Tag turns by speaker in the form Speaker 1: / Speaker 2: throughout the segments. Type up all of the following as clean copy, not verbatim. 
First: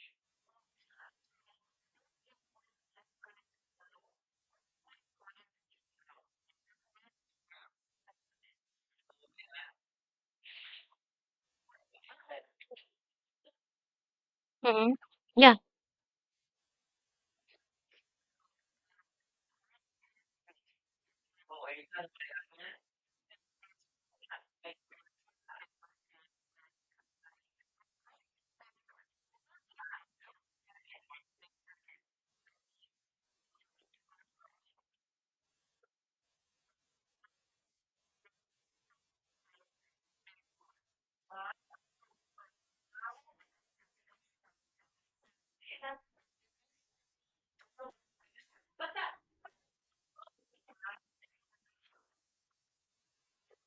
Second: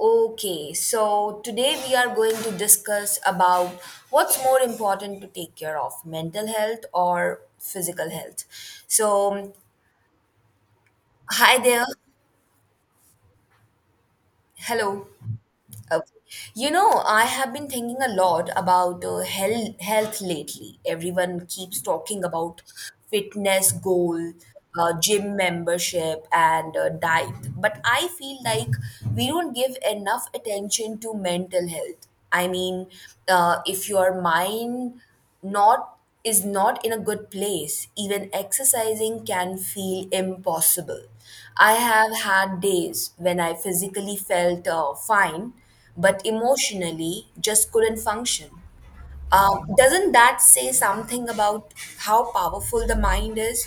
Speaker 1: Okay, so today we are going to discuss about what's more important to take care of, mental health or physical health. So, hi there.
Speaker 2: Mm,
Speaker 1: Hello.
Speaker 2: yeah.
Speaker 1: Okay. You know, I have been thinking a lot about health lately. Everyone keeps talking about fitness goal, gym membership, and diet. But I feel like we don't give enough attention to mental health. I mean, if your mind not is not in a good place, even exercising can feel impossible. I have had days when I physically felt fine but emotionally just couldn't function. Doesn't that say something about how powerful the mind is?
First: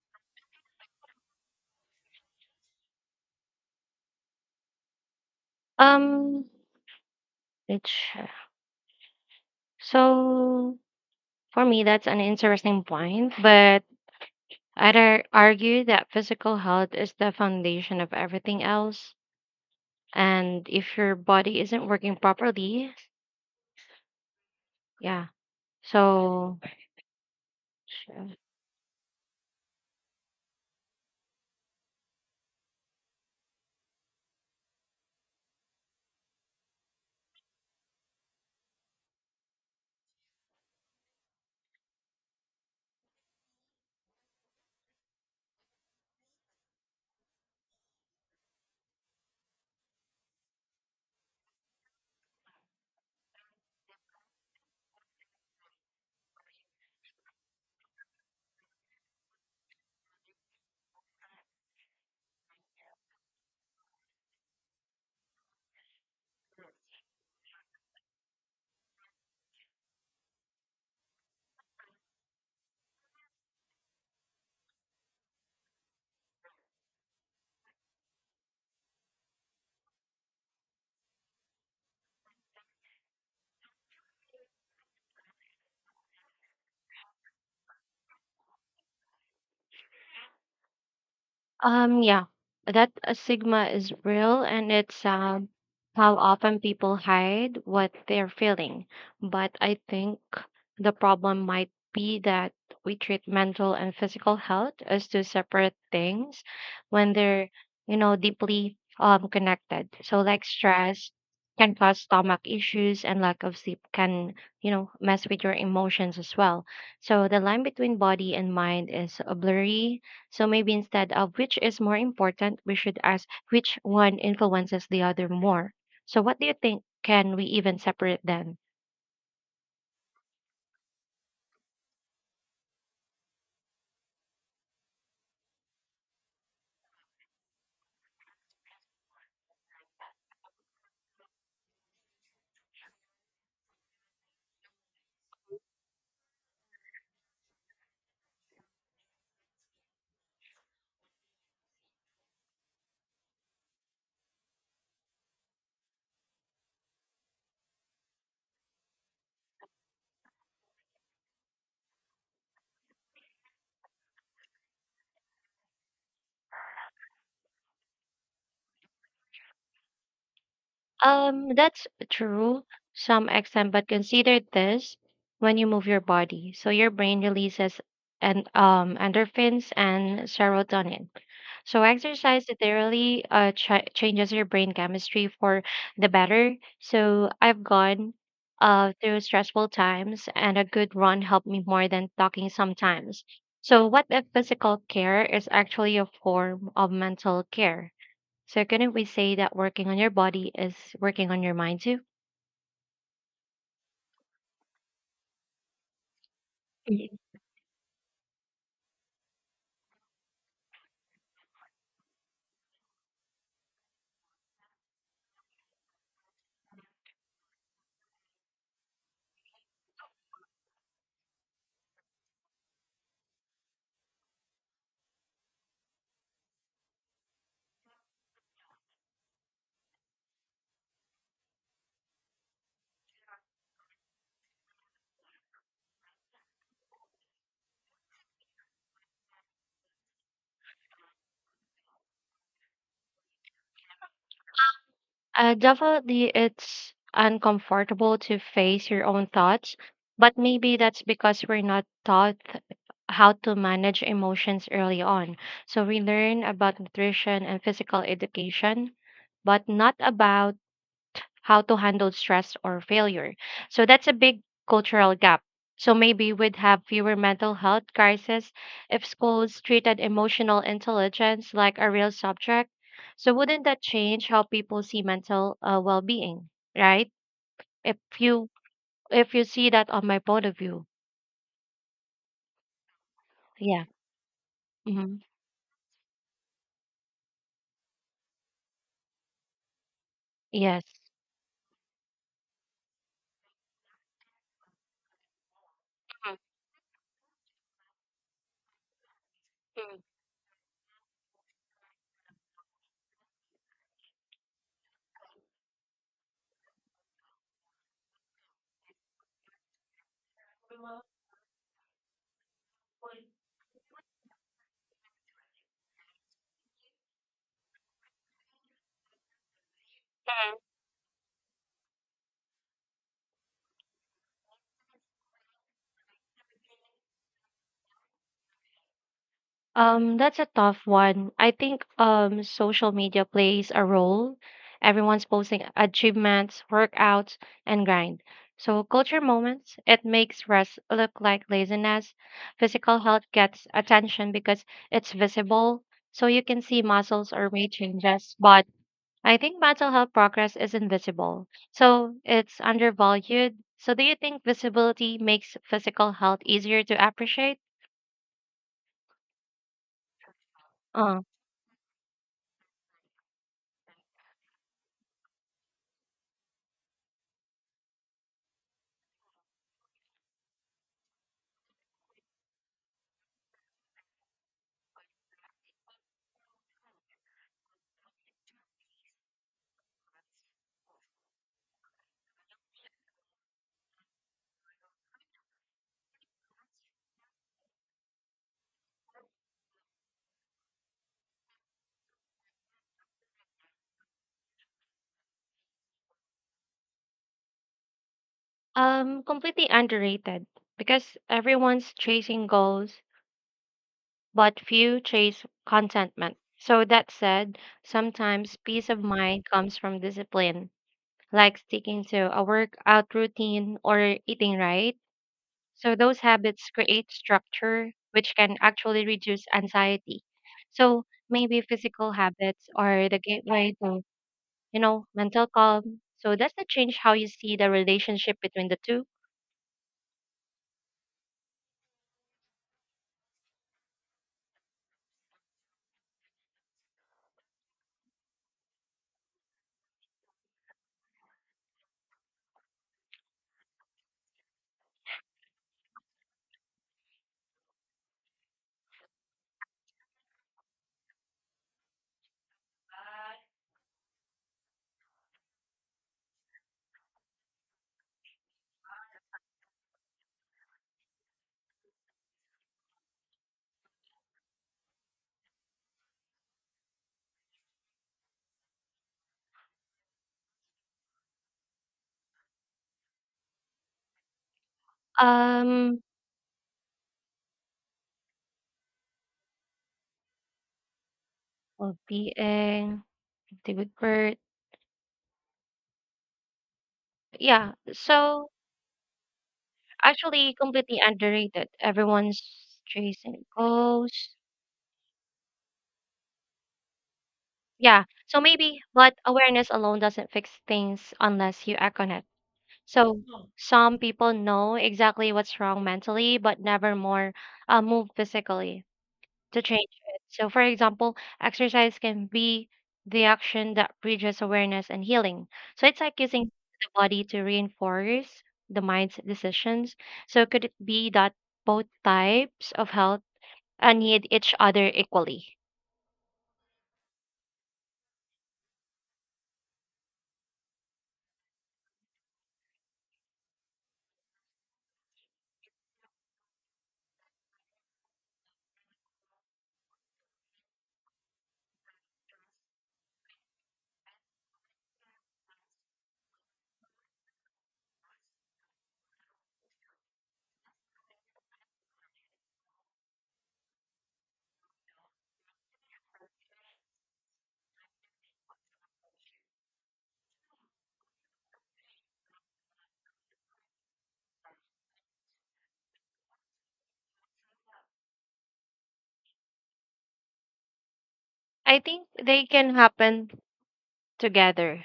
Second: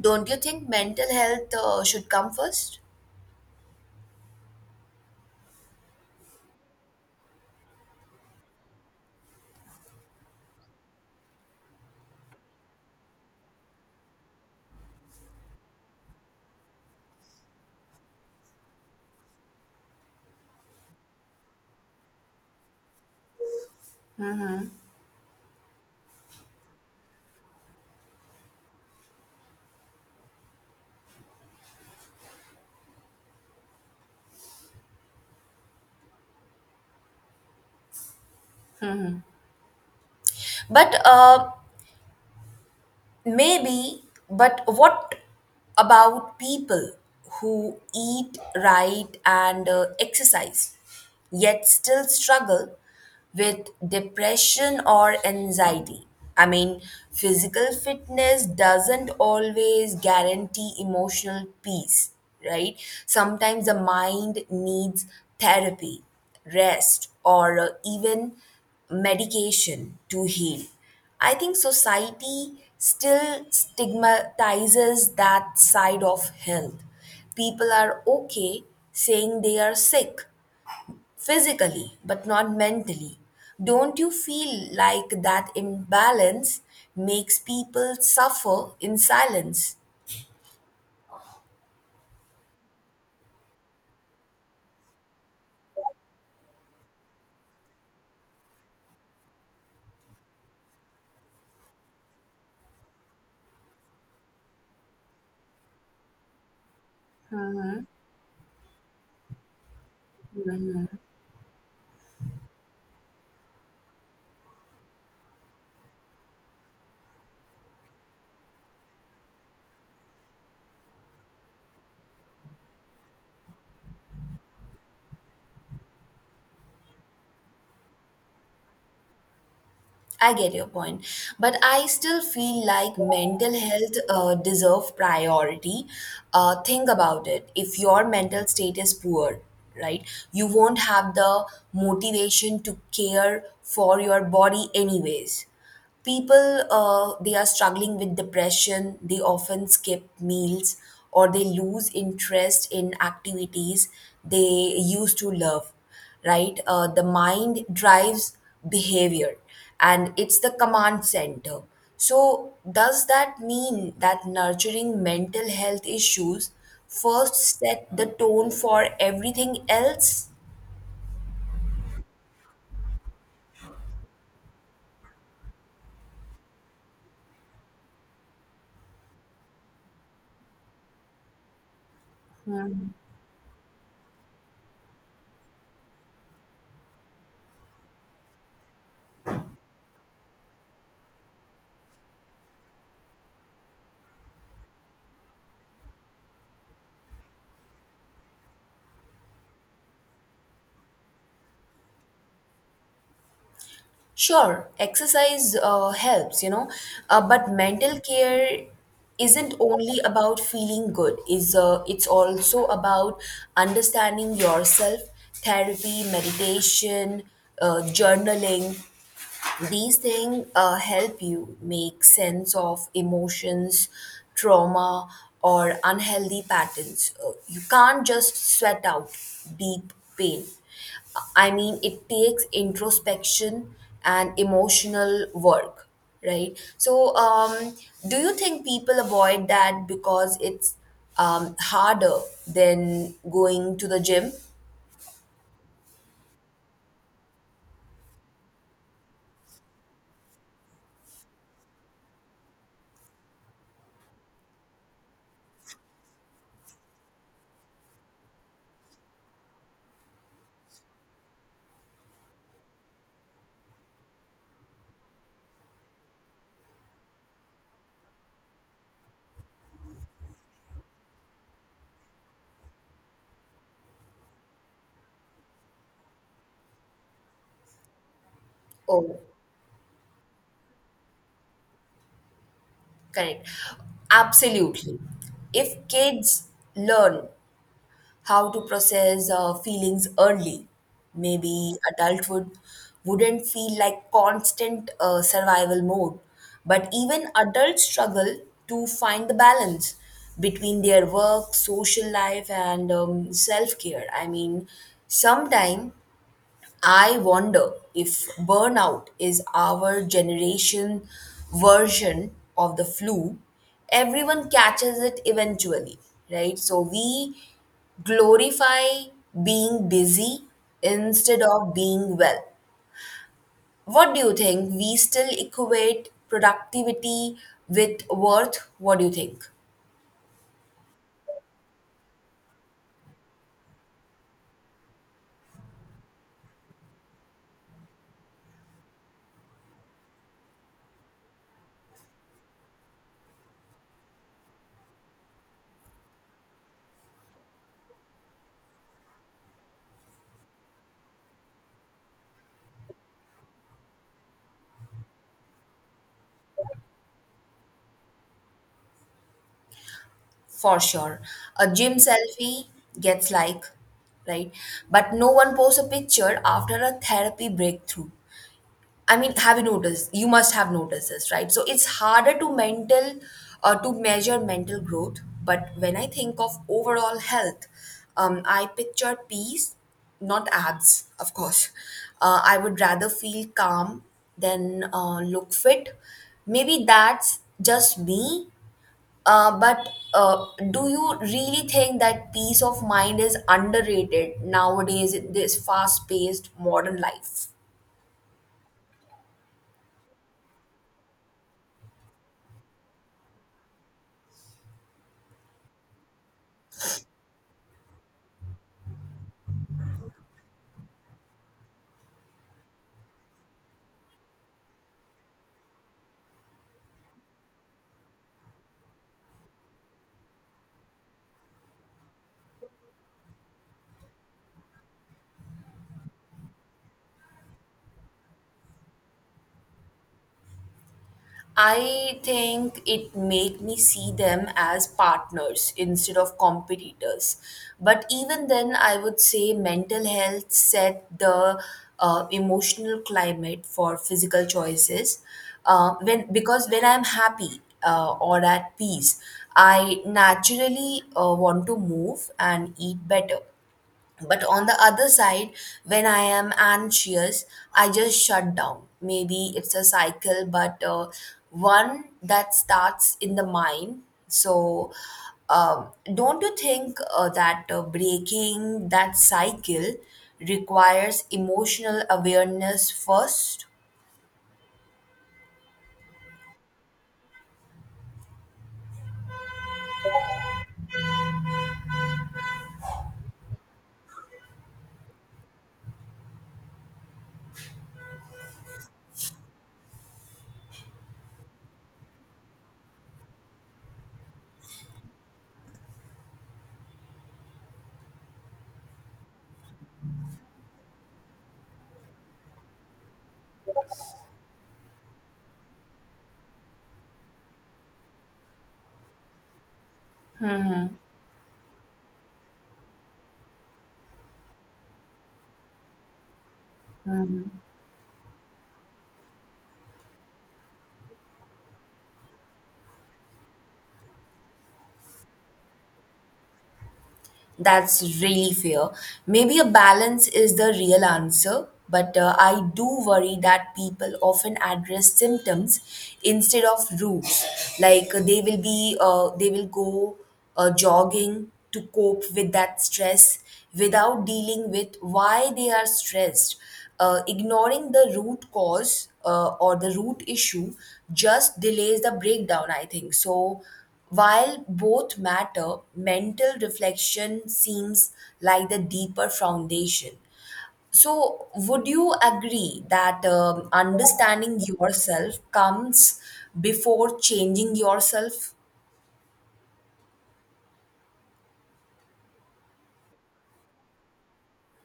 Speaker 1: Don't you think mental health should come first?
Speaker 2: Um, Which so for me that's an interesting point, but I'd argue that physical health is the foundation of everything else, and if your body isn't working properly, yeah. So sure.
Speaker 1: But Maybe, but what about people who eat right and exercise, yet still struggle with depression or anxiety? I mean, physical fitness doesn't always guarantee emotional peace, right? Sometimes the mind needs therapy, rest, or even medication to heal. I think society still stigmatizes that side of health. People are okay saying they are sick physically, but not mentally. Don't you feel like that imbalance makes people suffer in silence?
Speaker 2: Yeah, that stigma is real, and it's how often people hide what they're feeling. But I think the problem might be that we treat mental and physical health as two separate things when they're, you know, deeply connected. So, like stress can cause stomach issues, and lack of sleep can, you know, mess with your emotions as well. So the line between body and mind is blurry, so maybe instead of which is more important, we should ask which one influences the other more. So what do you think? Can we even separate them?
Speaker 1: I get your point, but I still feel like mental health deserve priority. Think about it. If your mental state is poor, right, you won't have the motivation to care for your body anyways. People, they are struggling with depression, they often skip meals or they lose interest in activities they used to love, right? The mind drives behavior and it's the command center. So, does that mean that nurturing mental health issues first set the tone for everything else?
Speaker 2: That's true, some extent, but consider this when you move your body. So your brain releases and endorphins and serotonin. So exercise literally changes your brain chemistry for the better. So I've gone through stressful times and a good run helped me more than talking sometimes. So what if physical care is actually a form of mental care? So couldn't we say that working on your body is working on your mind too?
Speaker 1: Sure, exercise helps, you know,
Speaker 2: Mhm.
Speaker 1: but mental care isn't only about feeling good. Is it's also about understanding yourself, therapy, meditation, journaling. These things help you make sense of emotions, trauma, or unhealthy patterns. You can't just sweat out deep pain. I mean, it takes introspection and emotional work, right? So, do you think people avoid that because it's harder than going to the gym?
Speaker 2: Definitely, it's uncomfortable to face your own thoughts, but maybe that's because we're not taught how to manage emotions early on. So we learn about nutrition and physical education, but not about how to handle stress or failure. So that's a big cultural gap. So maybe we'd have fewer mental health crises if schools treated emotional intelligence like a real subject. So wouldn't that change how people see mental well-being, right? If you
Speaker 1: Oh.
Speaker 2: if you see that on my point of view,
Speaker 1: Correct.
Speaker 2: yeah,
Speaker 1: Absolutely.
Speaker 2: hmm,
Speaker 1: If kids learn how to process feelings early,
Speaker 2: yes.
Speaker 1: maybe adulthood wouldn't feel like constant survival mode. But even adults struggle to find the balance between their work, social life, and self care. I mean, sometimes I wonder if burnout is our generation version of the flu. Everyone catches it eventually, right? So we glorify being busy instead of being well. What do you think? We still equate productivity with worth. What do you think?
Speaker 2: That's a tough one. I think social media plays a role. Everyone's posting achievements, workouts, and grind. So culture moments, it makes rest look like laziness. Physical health gets attention because it's visible, so you can see muscles or weight changes. But I think mental health progress is invisible, so it's undervalued. So do you think visibility makes physical health easier to appreciate?
Speaker 1: For
Speaker 2: Uh.
Speaker 1: sure. A gym selfie gets like, right? But no one posts a picture after a therapy breakthrough. I mean, have you noticed? You must have noticed this, right? So it's harder to measure mental growth. But when I think of overall health, I picture peace, not abs, of course. I would rather feel calm than look fit. Maybe that's just me. But Do you really think that peace of mind is underrated nowadays in this fast-paced modern life?
Speaker 2: Completely underrated because everyone's chasing goals, but few chase contentment. So that said, sometimes peace of mind comes from discipline, like sticking to a workout routine or eating right. So those habits create structure, which can actually reduce anxiety. So maybe physical habits are the gateway to, you know, mental calm. So does that change how you see the relationship between the two?
Speaker 1: I think it made me see them as partners instead of competitors. But even then, I would say mental health set the emotional climate for physical choices. When because when I'm happy or at peace, I naturally want to move and eat better. But on the other side, when I am anxious, I just shut down. Maybe it's a cycle, but one that starts in the mind. So, um, don't you think that breaking that cycle requires emotional awareness first?
Speaker 2: Um, Well-being, the good birth. Yeah. So actually completely underrated. Everyone's chasing goals. Yeah. So maybe, but awareness alone doesn't fix things unless you act on it. So Oh. Some people know exactly what's wrong mentally, but never more move physically to change it. So, for example, exercise can be the action that bridges awareness and healing. So, it's like using the body to reinforce the mind's decisions. So, could it be that both types of health need each other equally?
Speaker 1: That's really fair. Maybe a balance is the real answer, but I do worry that people often address symptoms instead of roots. Like they will go jogging to cope with that stress without dealing with why they are stressed. Ignoring the root cause or the root issue just delays the breakdown, I think. So while both matter, mental reflection seems like the deeper foundation. So, would you agree that understanding yourself comes before changing yourself?
Speaker 2: I think they can happen together.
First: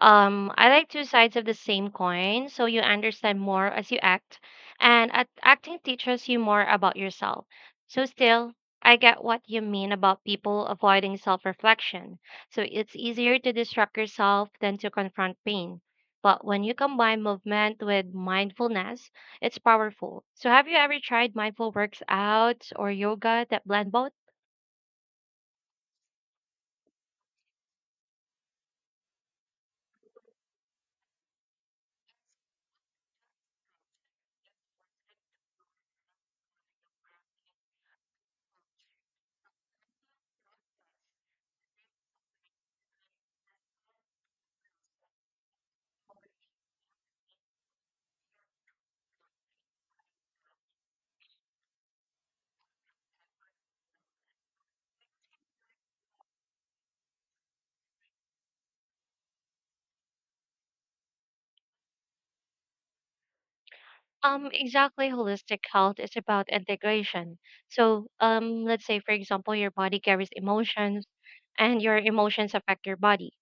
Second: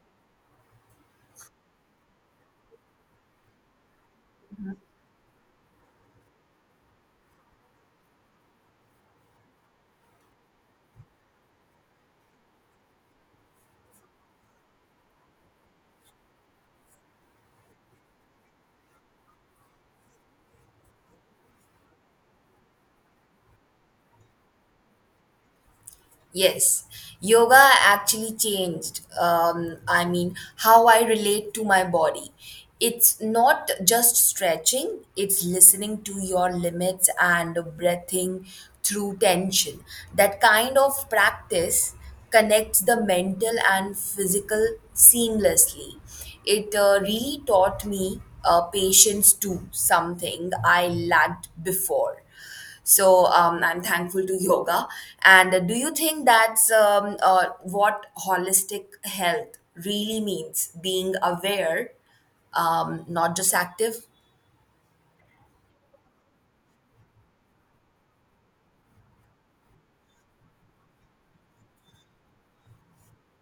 Speaker 2: I like two sides of the same coin, so you understand more as you act, and at acting teaches you more about yourself. So still, I get what you mean about people avoiding self-reflection. So it's easier to distract yourself than to confront pain. But when you combine movement with mindfulness, it's powerful. So have you ever tried mindful workouts or yoga that blend both?
Speaker 1: Yes, yoga actually changed, I mean, how I relate to my body. It's not just stretching, it's listening to your limits and breathing through tension. That kind of practice connects the mental and physical seamlessly. It really taught me patience too, something I lacked before. So I'm thankful to yoga. And do you think that's what holistic health really means? Being aware, not just active.
Speaker 2: Exactly. Holistic health is about integration. So, let's say, for example, your body carries emotions and your emotions affect your body.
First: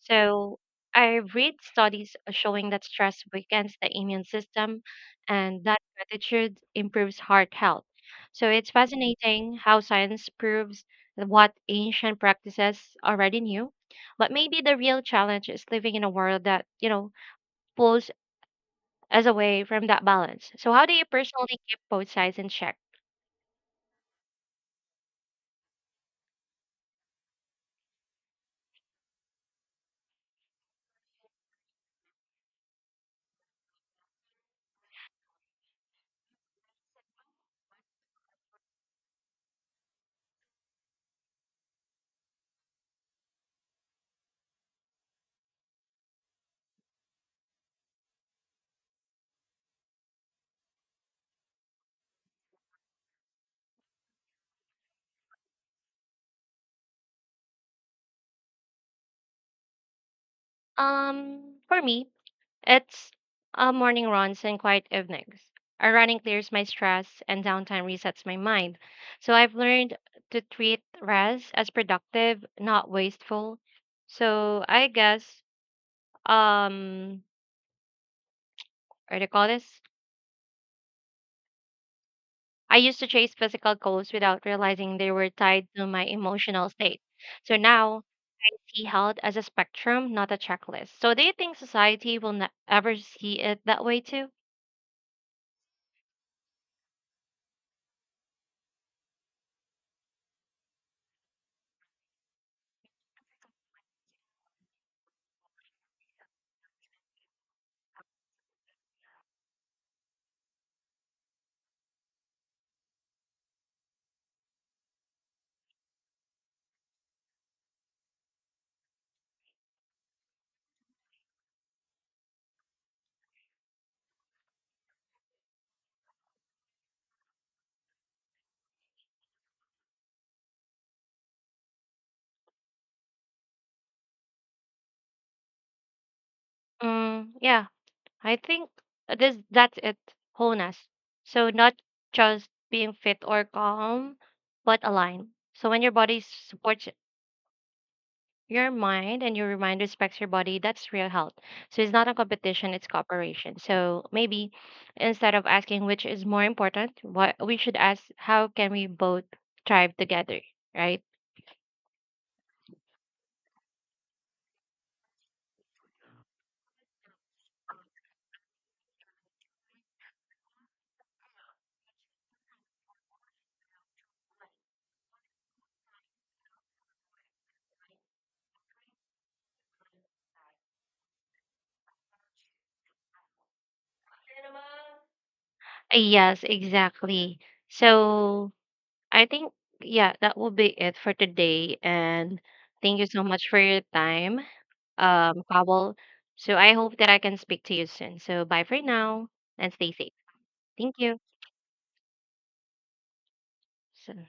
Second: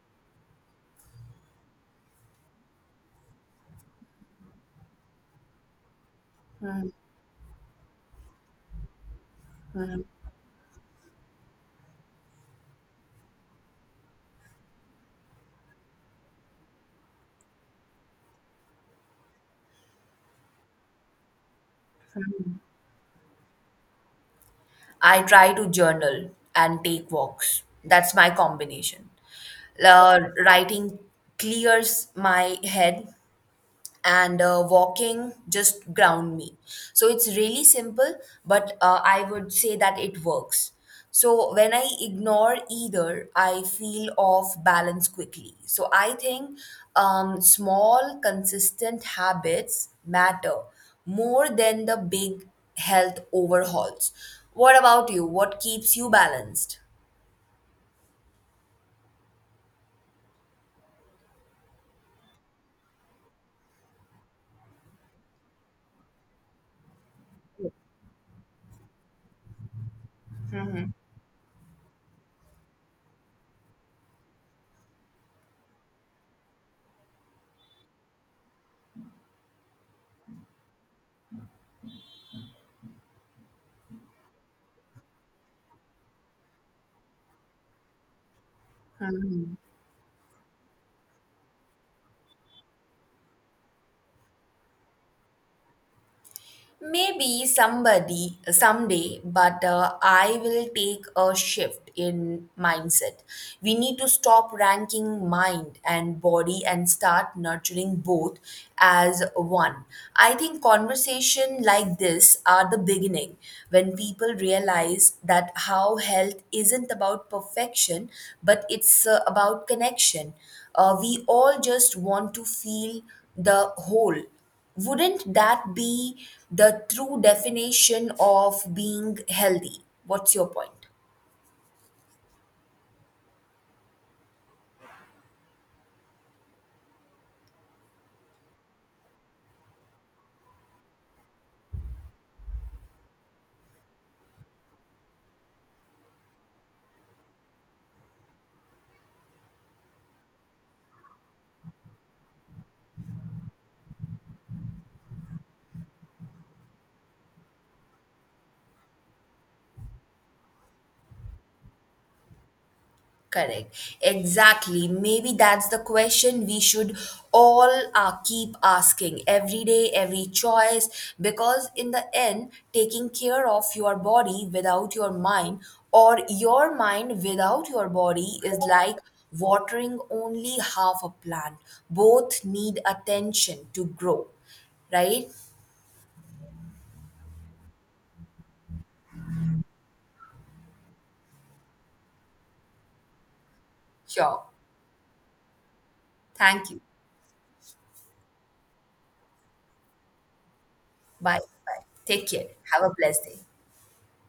Speaker 2: So, I read studies showing that stress weakens the immune system and that gratitude improves heart health. So, it's fascinating how science proves what ancient practices already knew. But maybe the real challenge is living in a world that, you know, pulls as a way from that balance. So how do you personally keep both sides in check?
Speaker 1: I try to journal and take walks. That's my combination. Uh, Writing clears my head and walking just ground me, so it's really simple but I would say that it works. So when I ignore either I feel off balance quickly, so I think small consistent habits matter more than the big health overhauls. What about you, what keeps you balanced?
Speaker 2: For me, it's morning runs and quiet evenings. Running clears my stress and downtime resets my mind. So I've learned to treat rest as productive, not wasteful. So I guess um, what do you call this? I used to chase physical goals without realizing they were tied to my emotional state. So now I see health as a spectrum, not a checklist. So do you think society will ever see it that way too?
Speaker 1: Maybe somebody someday, but I will take a shift in mindset. We need to stop ranking mind and body and start nurturing both as one. I think conversation like this are the beginning when people realize that how health isn't about perfection, but it's about connection. We all just want to feel the whole. Wouldn't that be the true definition of being healthy? What's your point?
Speaker 2: Mm, yeah, I think this that's it, wholeness. So not just being fit or calm, but aligned. So when your body supports your mind and your mind respects your body, that's real health. So it's not a competition, it's cooperation. So maybe instead of asking which is more important, what we should ask how can we both thrive together, right?
Speaker 1: Correct. Exactly. Maybe that's the question we should all keep asking every day, every choice, because in the end, taking care of your body without your mind or your mind without your body is like watering only half a plant. Both need attention to grow, right?
Speaker 2: Yes, exactly. So I think, yeah, that will be it for today and thank you so much for your time.
Speaker 1: Sure.
Speaker 2: Kabul. So
Speaker 1: Thank
Speaker 2: I
Speaker 1: you.
Speaker 2: hope that I can speak to you soon. So bye for now and stay safe. Thank you.
Speaker 1: Bye. Bye. Take care. Have a blessed day.
Speaker 2: So